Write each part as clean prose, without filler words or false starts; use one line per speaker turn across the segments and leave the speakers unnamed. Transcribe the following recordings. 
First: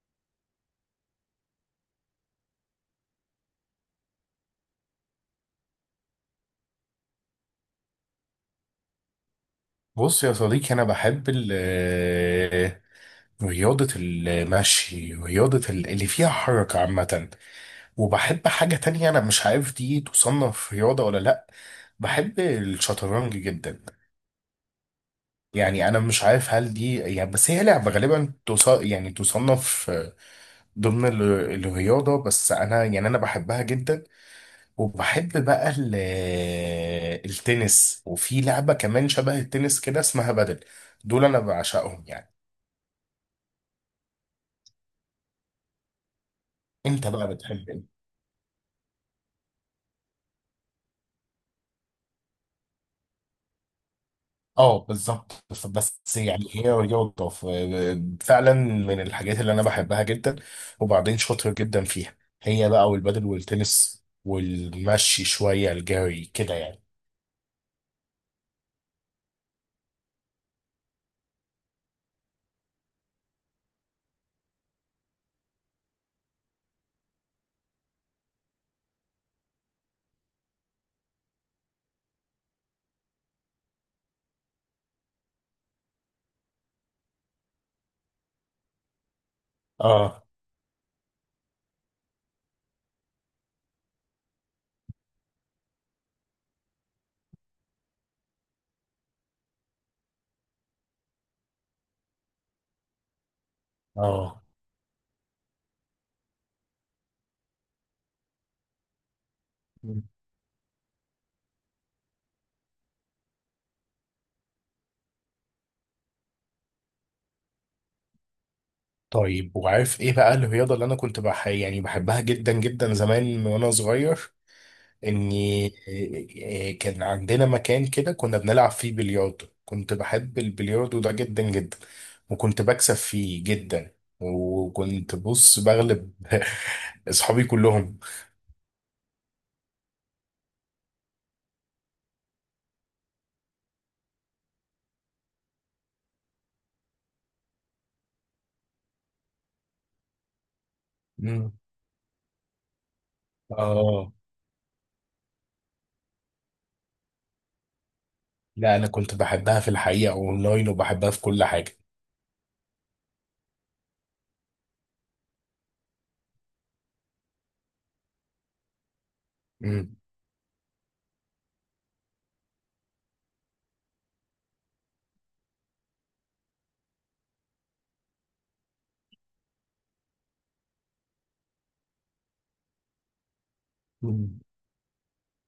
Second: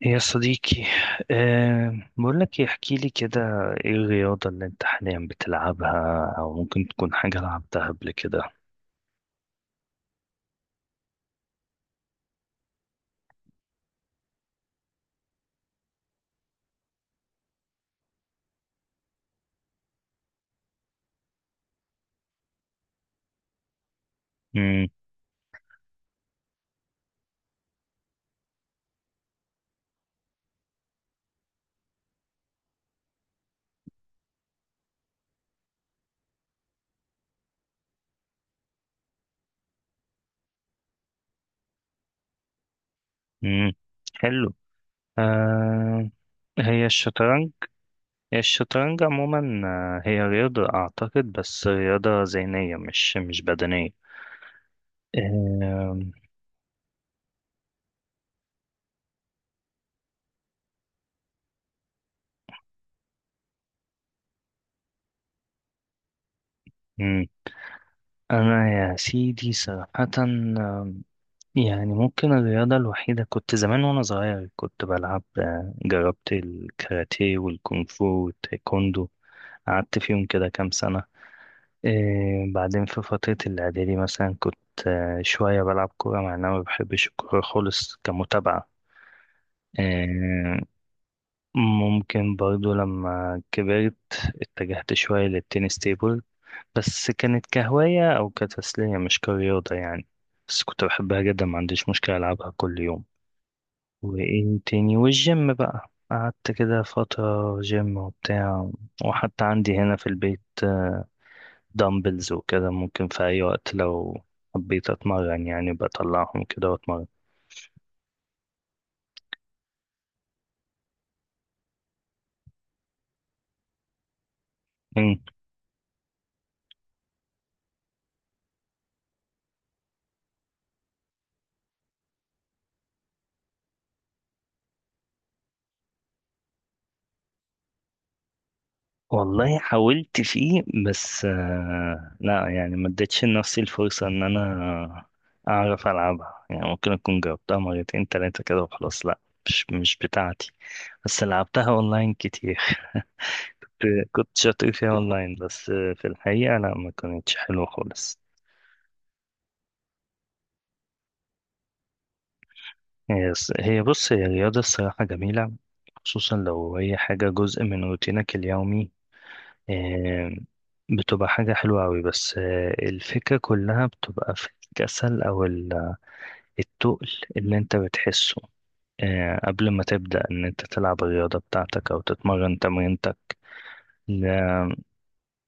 يا صديقي، بقول لك احكي لي كده، ايه الرياضة اللي انت حاليا بتلعبها او ممكن تكون حاجة لعبتها قبل كده؟
بص يا صديقي، أنا بحب رياضة المشي، رياضة اللي فيها حركة عامة. وبحب حاجة تانية، أنا مش عارف دي تصنف رياضة ولا لأ. بحب الشطرنج جدا.
امم.
يعني أنا مش عارف هل دي يعني، بس هي لعبة غالبا يعني تصنف ضمن الرياضة. بس أنا يعني أنا بحبها جدا. وبحب بقى التنس، وفي لعبة كمان شبه التنس كده اسمها بدل. دول انا بعشقهم يعني.
امم. حلو. أه. هي
انت بقى
الشطرنج.
بتحب ايه؟
هي الشطرنج عموما، هي رياضة اعتقد، بس رياضة ذهنية مش بدنية.
اه، بالظبط. بس
أه.
بس يعني هي رياضة، فعلا من الحاجات اللي انا بحبها جدا، وبعدين شاطر جدا فيها. هي بقى والبدل والتنس والمشي، شوية الجري كده يعني.
أمم. انا يا سيدي صراحة، آه، يعني ممكن الرياضة الوحيدة، كنت زمان وأنا صغير كنت بلعب، جربت الكاراتيه والكونغ فو والتايكوندو. قعدت فيهم كده كام سنة. بعدين في فترة الإعدادي مثلا كنت، شوية بلعب كورة، مع إن أنا ما بحبش الكورة خالص كمتابعة.
اه.
آه، ممكن برضو لما كبرت اتجهت شوية للتنس تيبل. بس كانت كهواية أو كتسلية، مش كرياضة يعني. بس كنت بحبها جدا، ما عنديش مشكلة ألعبها كل يوم.
اه.
وايه تاني، والجيم بقى قعدت كده فترة، جيم وبتاع. وحتى عندي هنا في البيت دمبلز وكده. ممكن في أي وقت لو حبيت أتمرن يعني بطلعهم كده وأتمرن.
طيب، وعارف ايه بقى الرياضة اللي انا كنت يعني بحبها جدا جدا زمان وانا صغير؟
مم.
اني إيه، كان عندنا مكان كده كنا بنلعب فيه بلياردو. كنت بحب البلياردو ده جدا جدا، وكنت بكسب فيه جدا، وكنت بص بغلب اصحابي كلهم.
والله حاولت فيه بس لا، يعني ما اديتش لنفسي الفرصة إن أنا أعرف ألعبها، يعني ممكن أكون جربتها مرتين تلاتة كده وخلاص. لا، مش بتاعتي. بس
مم.
لعبتها أونلاين كتير. كنت
اه.
كنت شاطر فيها اونلاين. بس في الحقيقة لا، ما كانتش حلوة خالص.
لا، انا كنت بحبها في الحقيقة اونلاين، وبحبها في كل حاجة.
هي هي بص، هي رياضة الصراحة جميلة، خصوصا لو هي حاجة جزء من روتينك اليومي.
امم.
آه، بتبقى حاجة حلوة أوي، بس الفكرة كلها بتبقى في الكسل أو التقل اللي أنت بتحسه، قبل ما تبدأ إن أنت تلعب الرياضة بتاعتك أو تتمرن تمرينتك.
مم.
لا-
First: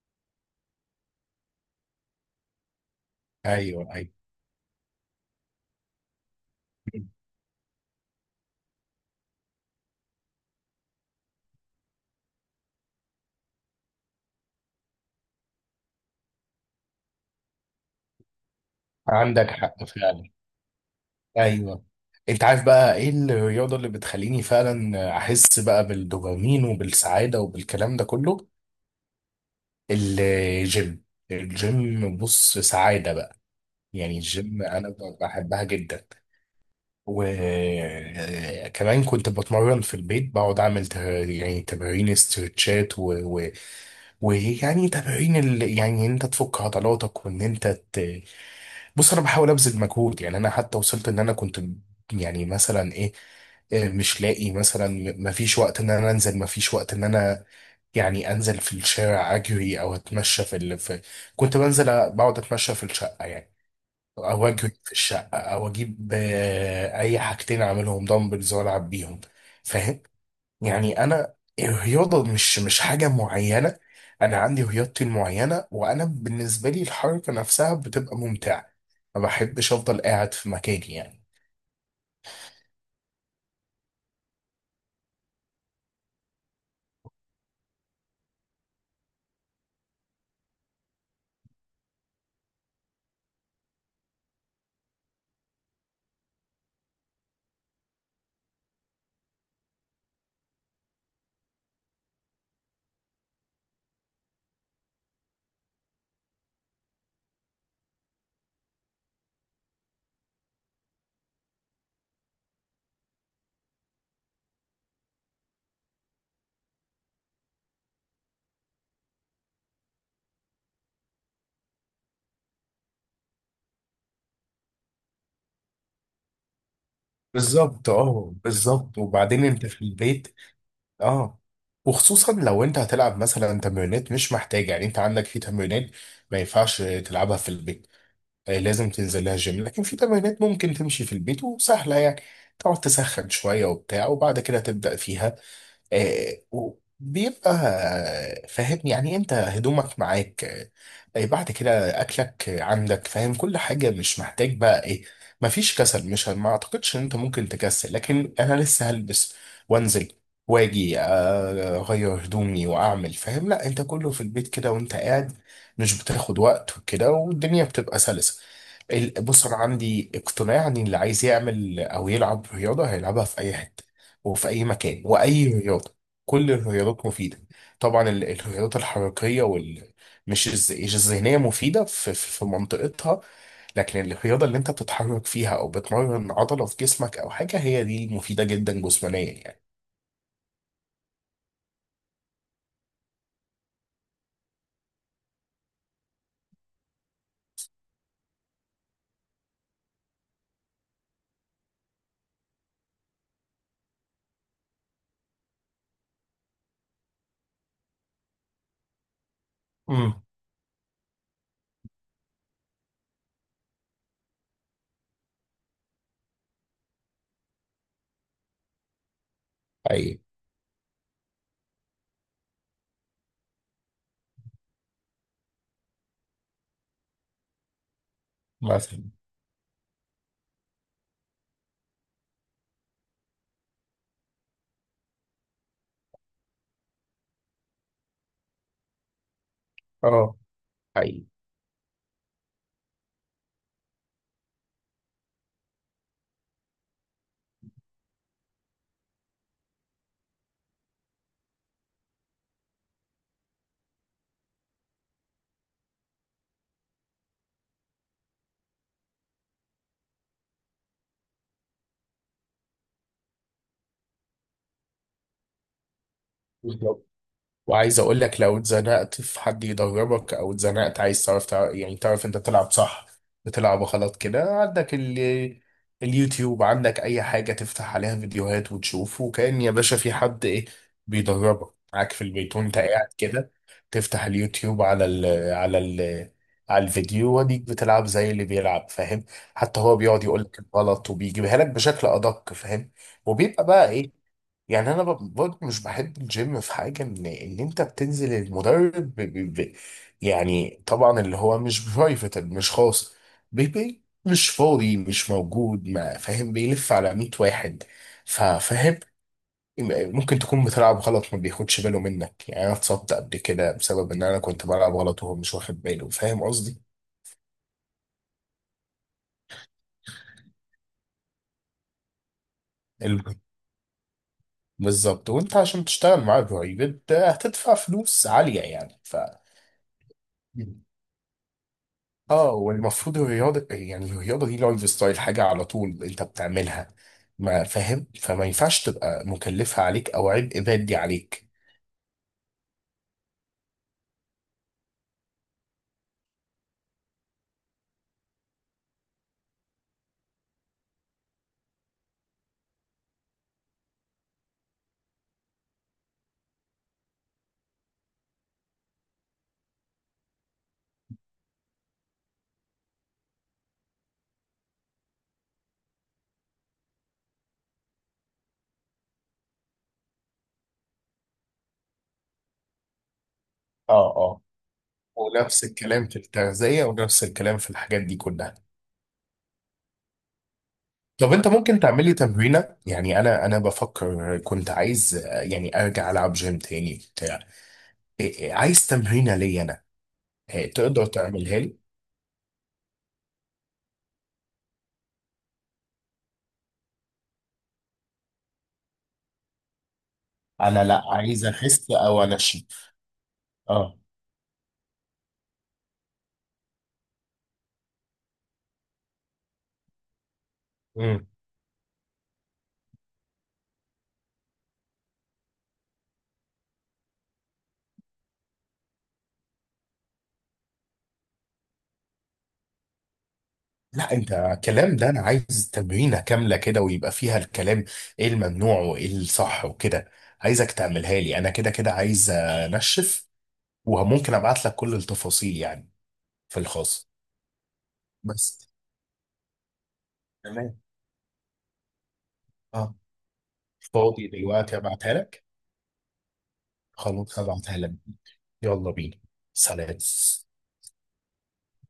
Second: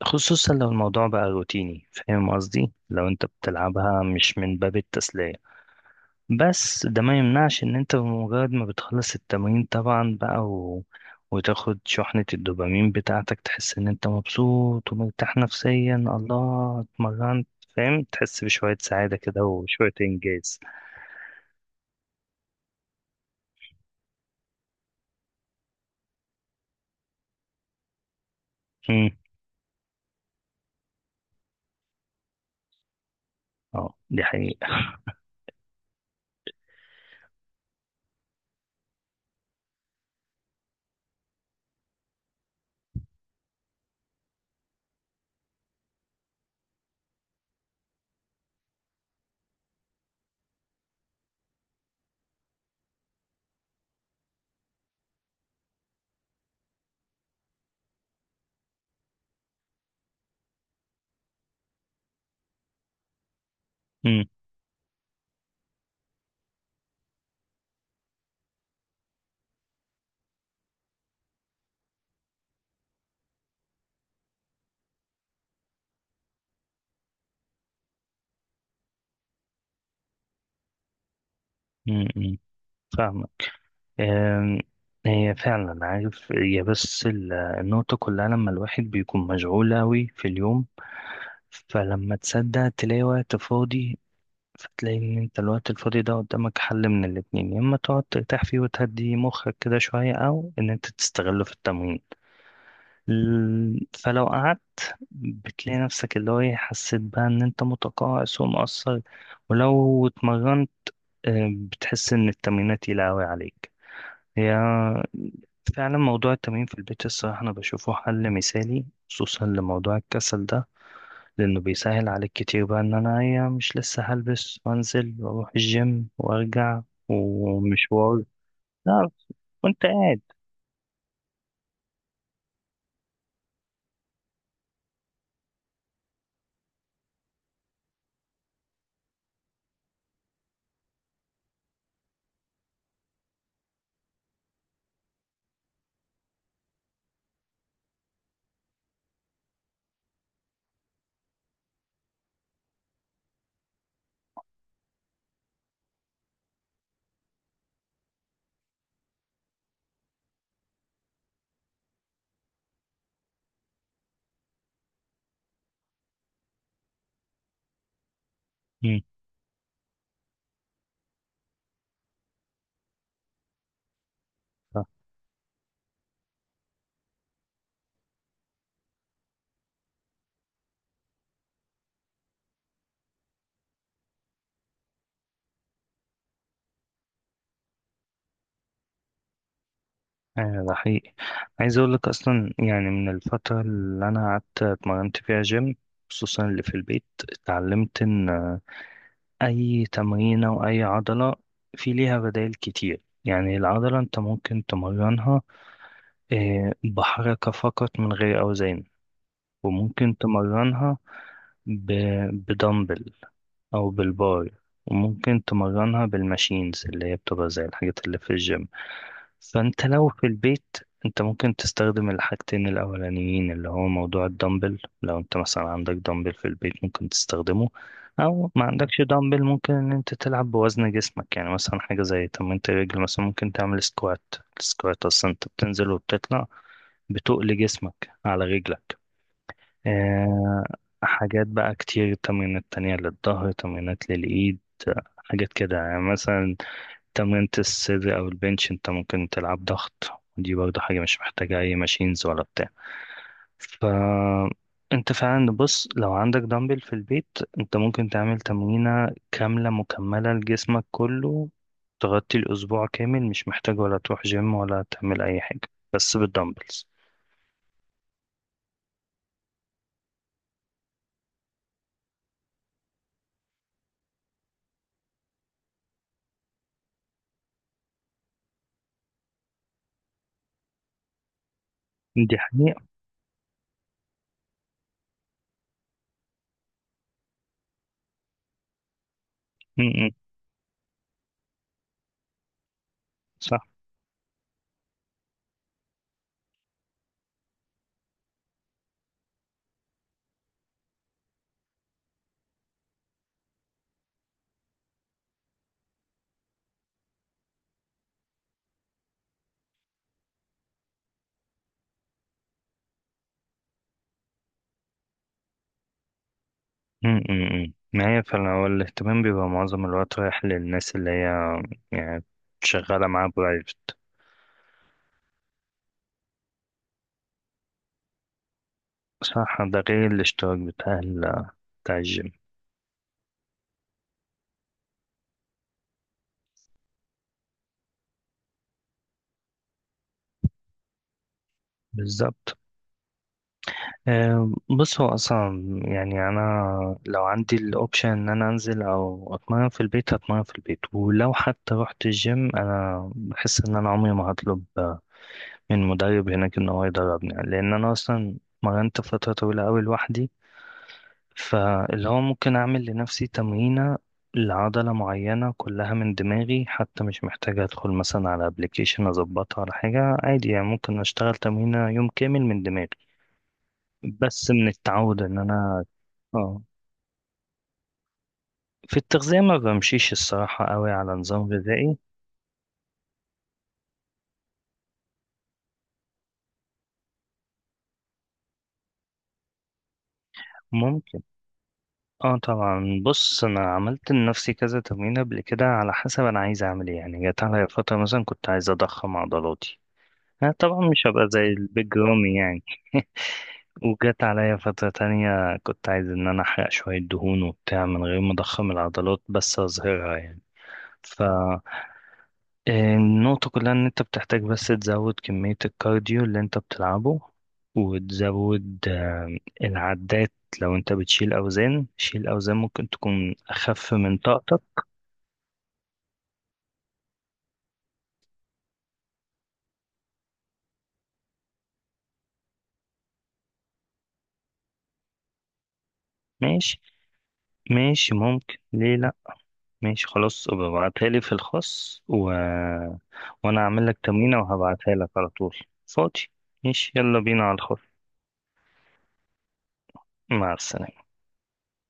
خصوصا لو الموضوع بقى روتيني، فاهم قصدي؟ لو أنت
ايوه،
بتلعبها
ايوه.
مش من باب التسلية. بس ده
مم.
ما يمنعش ان انت بمجرد ما بتخلص التمرين طبعا بقى وتاخد شحنة الدوبامين بتاعتك، تحس ان انت مبسوط ومرتاح نفسيا، الله اتمرنت، فاهم؟ تحس بشوية سعادة كده
عندك حق
وشوية
فعلا.
انجاز.
ايوه. انت عارف بقى ايه الرياضة اللي بتخليني فعلا احس بقى بالدوبامين وبالسعادة وبالكلام ده كله؟
امم.
الجيم. الجيم بص، سعادة بقى.
اه،
يعني
دي
الجيم
حقيقة.
أنا بحبها جدا. وكمان كنت بتمرن في البيت، بقعد أعمل يعني تمارين استرتشات ويعني تمارين يعني إن أنت تفك عضلاتك، وإن أنت ت... بص أنا بحاول أبذل مجهود. يعني أنا حتى وصلت إن أنا كنت، يعني مثلا إيه، مش لاقي مثلا، مفيش وقت ان انا يعني انزل في الشارع اجري او اتمشى كنت بنزل، بقعد اتمشى في الشقه يعني،
امم.
او اجري في الشقه، او اجيب اي حاجتين اعملهم دمبلز والعب بيهم. فاهم؟ يعني انا الرياضه مش حاجه معينه. انا عندي رياضتي المعينه، وانا بالنسبه لي الحركه نفسها بتبقى ممتعه. ما بحبش افضل قاعد في مكاني يعني.
امم. أمم. فاهمة. أم، هي فعلا، عارف، هي بس النقطة كلها لما الواحد بيكون مشغول أوي في اليوم. فلما تصدق تلاقي وقت فاضي، فتلاقي ان انت الوقت الفاضي ده قدامك حل من الاتنين: يا اما تقعد ترتاح فيه وتهدي مخك كده شوية، او ان انت تستغله في التمرين. فلو قعدت، بتلاقي نفسك اللي هو ايه، حسيت بقى ان انت متقاعس ومقصر. ولو اتمرنت، بتحس ان التمرينات تقيلة اوي عليك. هي فعلا موضوع التمرين في البيت، الصراحة انا بشوفه حل مثالي، خصوصا لموضوع الكسل ده، لأنه بيسهل عليك كتير بقى إن أنا إيه، مش لسه هلبس وأنزل وأروح الجيم وأرجع
بالظبط،
ومشوار.
اه، بالظبط.
لا،
وبعدين انت
وأنت
في
قاعد.
البيت. اه. وخصوصا لو انت هتلعب مثلا تمرينات مش محتاج، يعني انت عندك في تمرينات ما ينفعش تلعبها في البيت، لازم تنزل لها جيم. لكن في تمرينات ممكن تمشي في البيت وسهلة يعني. تقعد تسخن شوية وبتاع، وبعد كده تبدأ فيها. وبيبقى فاهم يعني إيه، انت هدومك معاك، إيه بعد كده اكلك، عندك، فاهم، كل حاجه، مش محتاج بقى ايه. مفيش كسل، مش ما اعتقدش ان انت ممكن تكسل. لكن انا لسه هلبس وانزل واجي، اغير هدومي واعمل، فاهم؟ لا، انت كله في البيت كده وانت قاعد، مش بتاخد وقت وكده، والدنيا بتبقى سلسه.
مم.
بص انا عندي اقتناع ان اللي عايز يعمل او يلعب رياضه هيلعبها في اي حته، وفي أي
صح.
مكان، وأي رياضة. كل الرياضات مفيدة. طبعا الرياضات الحركية وال، مش الذهنية مفيدة في منطقتها. لكن الرياضة اللي أنت بتتحرك فيها أو بتمرن عضلة في جسمك أو حاجة، هي دي المفيدة جدا جسمانيا يعني.
ده حقيقي. عايز أقول لك، أصلا يعني من الفترة اللي أنا قعدت اتمرنت فيها جيم، خصوصا اللي في البيت، اتعلمت إن أي تمرينة وأي عضلة في ليها بدائل كتير. يعني العضلة أنت ممكن تمرنها بحركة فقط من غير أوزان، وممكن
امم.
تمرنها ب... بدمبل أو بالبار، وممكن تمرنها بالماشينز اللي هي بتبقى زي الحاجات اللي في الجيم. فأنت لو
حقيقي.
في البيت، أنت ممكن تستخدم الحاجتين الأولانيين، اللي هو موضوع الدمبل. لو أنت مثلا عندك دمبل في البيت ممكن تستخدمه، أو ما عندكش
مثلا.
دمبل ممكن إن أنت تلعب بوزن جسمك. يعني مثلا حاجة زي تمرينة الرجل، مثلا ممكن تعمل سكوات. السكوات أصلا أنت بتنزل وبتطلع، بتقل جسمك على رجلك.
اه،
آه،
حقيقي.
حاجات بقى كتير، تمرينات تانية للظهر، تمرينات للإيد، حاجات كده. يعني مثلا تمرينة الصدر أو البنش أنت ممكن تلعب ضغط، ودي برضه حاجة مش محتاجة أي ماشينز ولا بتاع. ف أنت فعلا، بص، لو عندك دمبل في البيت أنت ممكن تعمل تمرينة كاملة مكملة لجسمك كله، تغطي الأسبوع كامل، مش محتاج ولا تروح جيم ولا تعمل أي حاجة، بس بالدمبلز.
وعايز اقول لك، لو اتزنقت في حد يدربك، او اتزنقت عايز تعرف يعني تعرف انت تلعب صح بتلعب غلط كده، عندك اليوتيوب، عندك اي حاجة تفتح عليها فيديوهات وتشوف، وكأن يا باشا في حد، ايه، بيدربك معاك في
دي
البيت وانت
حقيقة.
قاعد كده. تفتح اليوتيوب على الفيديو، وديك بتلعب زي اللي بيلعب، فاهم. حتى
م-
هو
م،
بيقعد يقول لك الغلط، وبيجيبها لك بشكل ادق، فاهم. وبيبقى
صح.
بقى ايه. يعني انا برضه مش بحب الجيم في حاجه، ان انت بتنزل، المدرب يعني طبعا اللي هو مش برايفت، مش خاص بي، مش فاضي، مش موجود، ما فاهم، بيلف على 100 واحد. ففاهم، ممكن تكون بتلعب غلط، ما بياخدش باله منك. يعني انا اتصبت قبل كده بسبب ان انا كنت بلعب غلط وهو مش واخد باله، فاهم قصدي.
أمم. أمم. ما هي فعلا، هو الاهتمام بيبقى معظم الوقت رايح للناس اللي هي يعني شغالة معاه
ال-
برايفت.
بالظبط. وانت عشان تشتغل معاه برايفت هتدفع فلوس عاليه يعني،
صح، ده غير الاشتراك بتاع بتاع الجيم.
اه، والمفروض الرياضة، يعني الرياضة دي لايف ستايل، حاجة على طول انت بتعملها، ما فاهم، فما ينفعش تبقى مكلفة عليك او عبء مادي عليك.
بالظبط. بص هو أصلا يعني أنا لو عندي الأوبشن إن أنا أنزل أو أتمرن في البيت هتمرن في البيت. ولو حتى رحت الجيم أنا بحس إن أنا عمري ما هطلب من مدرب هناك إن هو يدربني، لأن أنا أصلا اتمرنت فترة طويلة أوي لوحدي. فاللي هو ممكن أعمل لنفسي تمرينة لعضلة معينة كلها من دماغي، حتى مش محتاجة أدخل مثلا على أبليكيشن أظبطها على حاجة، عادي يعني ممكن أشتغل تمرينة يوم كامل من دماغي.
اه. اه.
بس من التعود إن
ونفس
أنا
الكلام في
اه
التغذية، ونفس الكلام في الحاجات دي كلها.
في التغذية ما بمشيش الصراحة قوي على
طب
نظام
انت ممكن
غذائي.
تعمل لي تمرينة؟ يعني انا بفكر، كنت عايز، يعني ارجع العب جيم تاني بتاع إيه- إيه، عايز تمرينة ليا انا، تقدر
ممكن.
تعملها لي؟
اه طبعا بص انا عملت لنفسي كذا تمرين قبل كده، على حسب انا عايز اعمل ايه. يعني جت عليا فترة مثلا كنت عايز اضخم عضلاتي، انا
انا
طبعا
لا،
مش هبقى
عايز
زي
اخس
البيج
او
رامي يعني.
انشف. اه.
وجت عليا فترة تانية كنت عايز إن أنا أحرق شوية دهون وبتاع، من غير ما أضخم العضلات بس أظهرها يعني. فالنقطة كلها إن أنت بتحتاج بس تزود كمية الكارديو اللي أنت بتلعبه، وتزود العدات. لو أنت بتشيل أوزان، شيل أوزان ممكن تكون أخف
لا،
من
انت
طاقتك.
كلام ده، انا عايز تمرينه كامله كده، ويبقى فيها الكلام، ايه الممنوع وايه الصح وكده. عايزك تعملها لي انا، كده كده عايز انشف. وممكن ابعت لك كل التفاصيل يعني، في
ماشي.
الخاص.
ماشي، ممكن
بس.
ليه. ماشي خلاص، ابقى
تمام.
ابعتها لي في الخاص
اه.
وانا هعمل لك
فاضي
تمرينة
دلوقتي،
وهبعتها لك
ابعتها
على
لك.
طول. فاضي. ماشي، يلا
خلاص،
بينا على
هبعتها
الخاص.
لك. يلا بينا. سلام.
مع السلامة.